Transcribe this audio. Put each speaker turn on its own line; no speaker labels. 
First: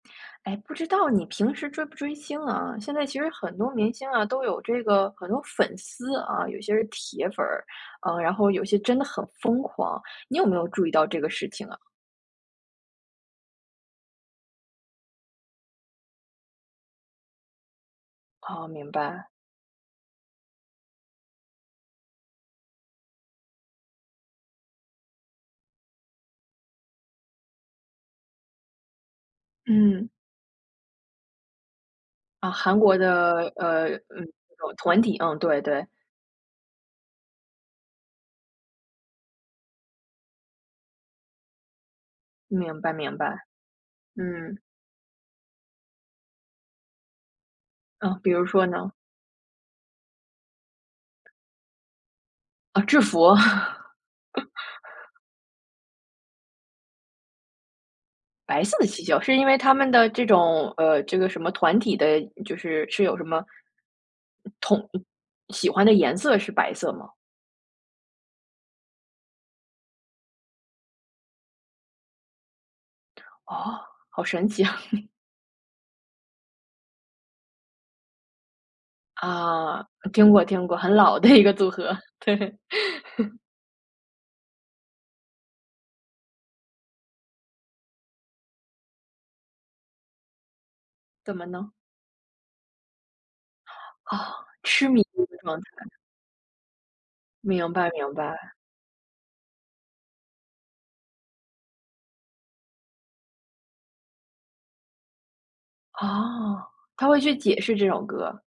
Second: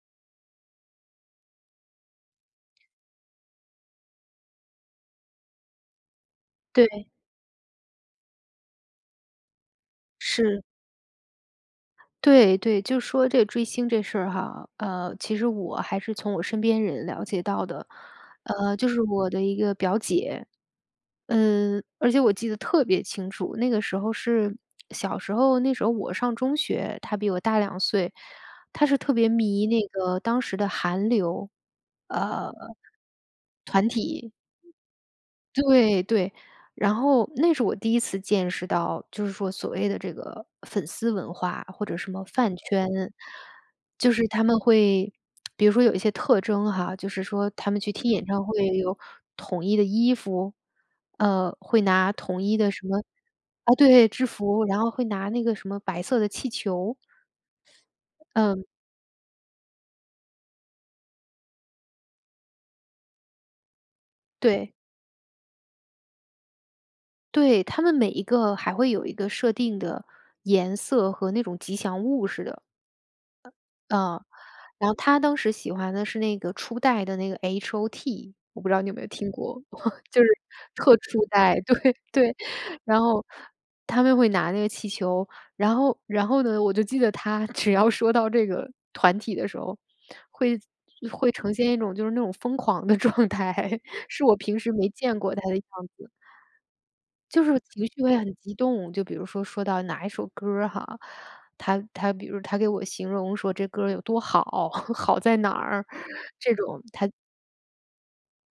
哎，不知道你平时追不追星啊，现在其实很多明星啊，都有这个很多粉丝啊，有些是
对。
铁粉儿。嗯，然后有些真的很疯狂。你有没
是。
有注意到这个事情啊？
对对，就说这追星这事儿哈，呃，其实我还是从我身边人了解到的。
哦，
呃，就
明
是
白。
我的一个表姐。嗯，而且我记得特别清楚。那个时候是小时候，那时候我上中学，她比我大2岁。她是特别迷那
嗯。
个当时的韩流，
啊，
呃，团
韩国的呃，嗯，
体。
那种团体。嗯，对对。
对对，然后那是我第一次见识到，就是说所谓的这个粉丝文化，或者什么饭
明
圈。
白明白。
就是她
嗯。
们会 比如说有一些特征哈，就是说她们去听
嗯，
演
比如
唱
说
会
呢？
有统一的衣服，嗯，会拿统一的
啊，
什
制
么
服。
啊，对，制服。然后会 拿那个什么白色的气球。
白
嗯。
色的气球。是因为他们的这种，呃，这个什么团体的就是是有什么
对。
统喜欢的颜色是白色吗？
对，她们每一个还会有一个设定的颜色，和那种吉祥物似的。
哦，
啊。
好神奇啊。
然后 她当时喜欢的是那个初代的那个 H-O-T，我不知道你有没有听过，
啊，
就是
听过听过，很
特
老
初
的一个
代。
组
对，
合，
对。
对。
然后 她们会拿那个气球，然后然后呢，我就记得她只要说到这个团体的时候，会会
怎么
呈
呢？
现一种就是那种疯狂的状态，
哦，
是我平时
痴
没
迷
见过
的
她的
状
样
态。
子。就是
明
情
白
绪
明
会很
白。
激动，就比如说，说到哪一首歌儿哈。她她比如她给我形容说这歌儿有多好，好在哪儿，这
哦，
种。
她
她
会去解释这首歌。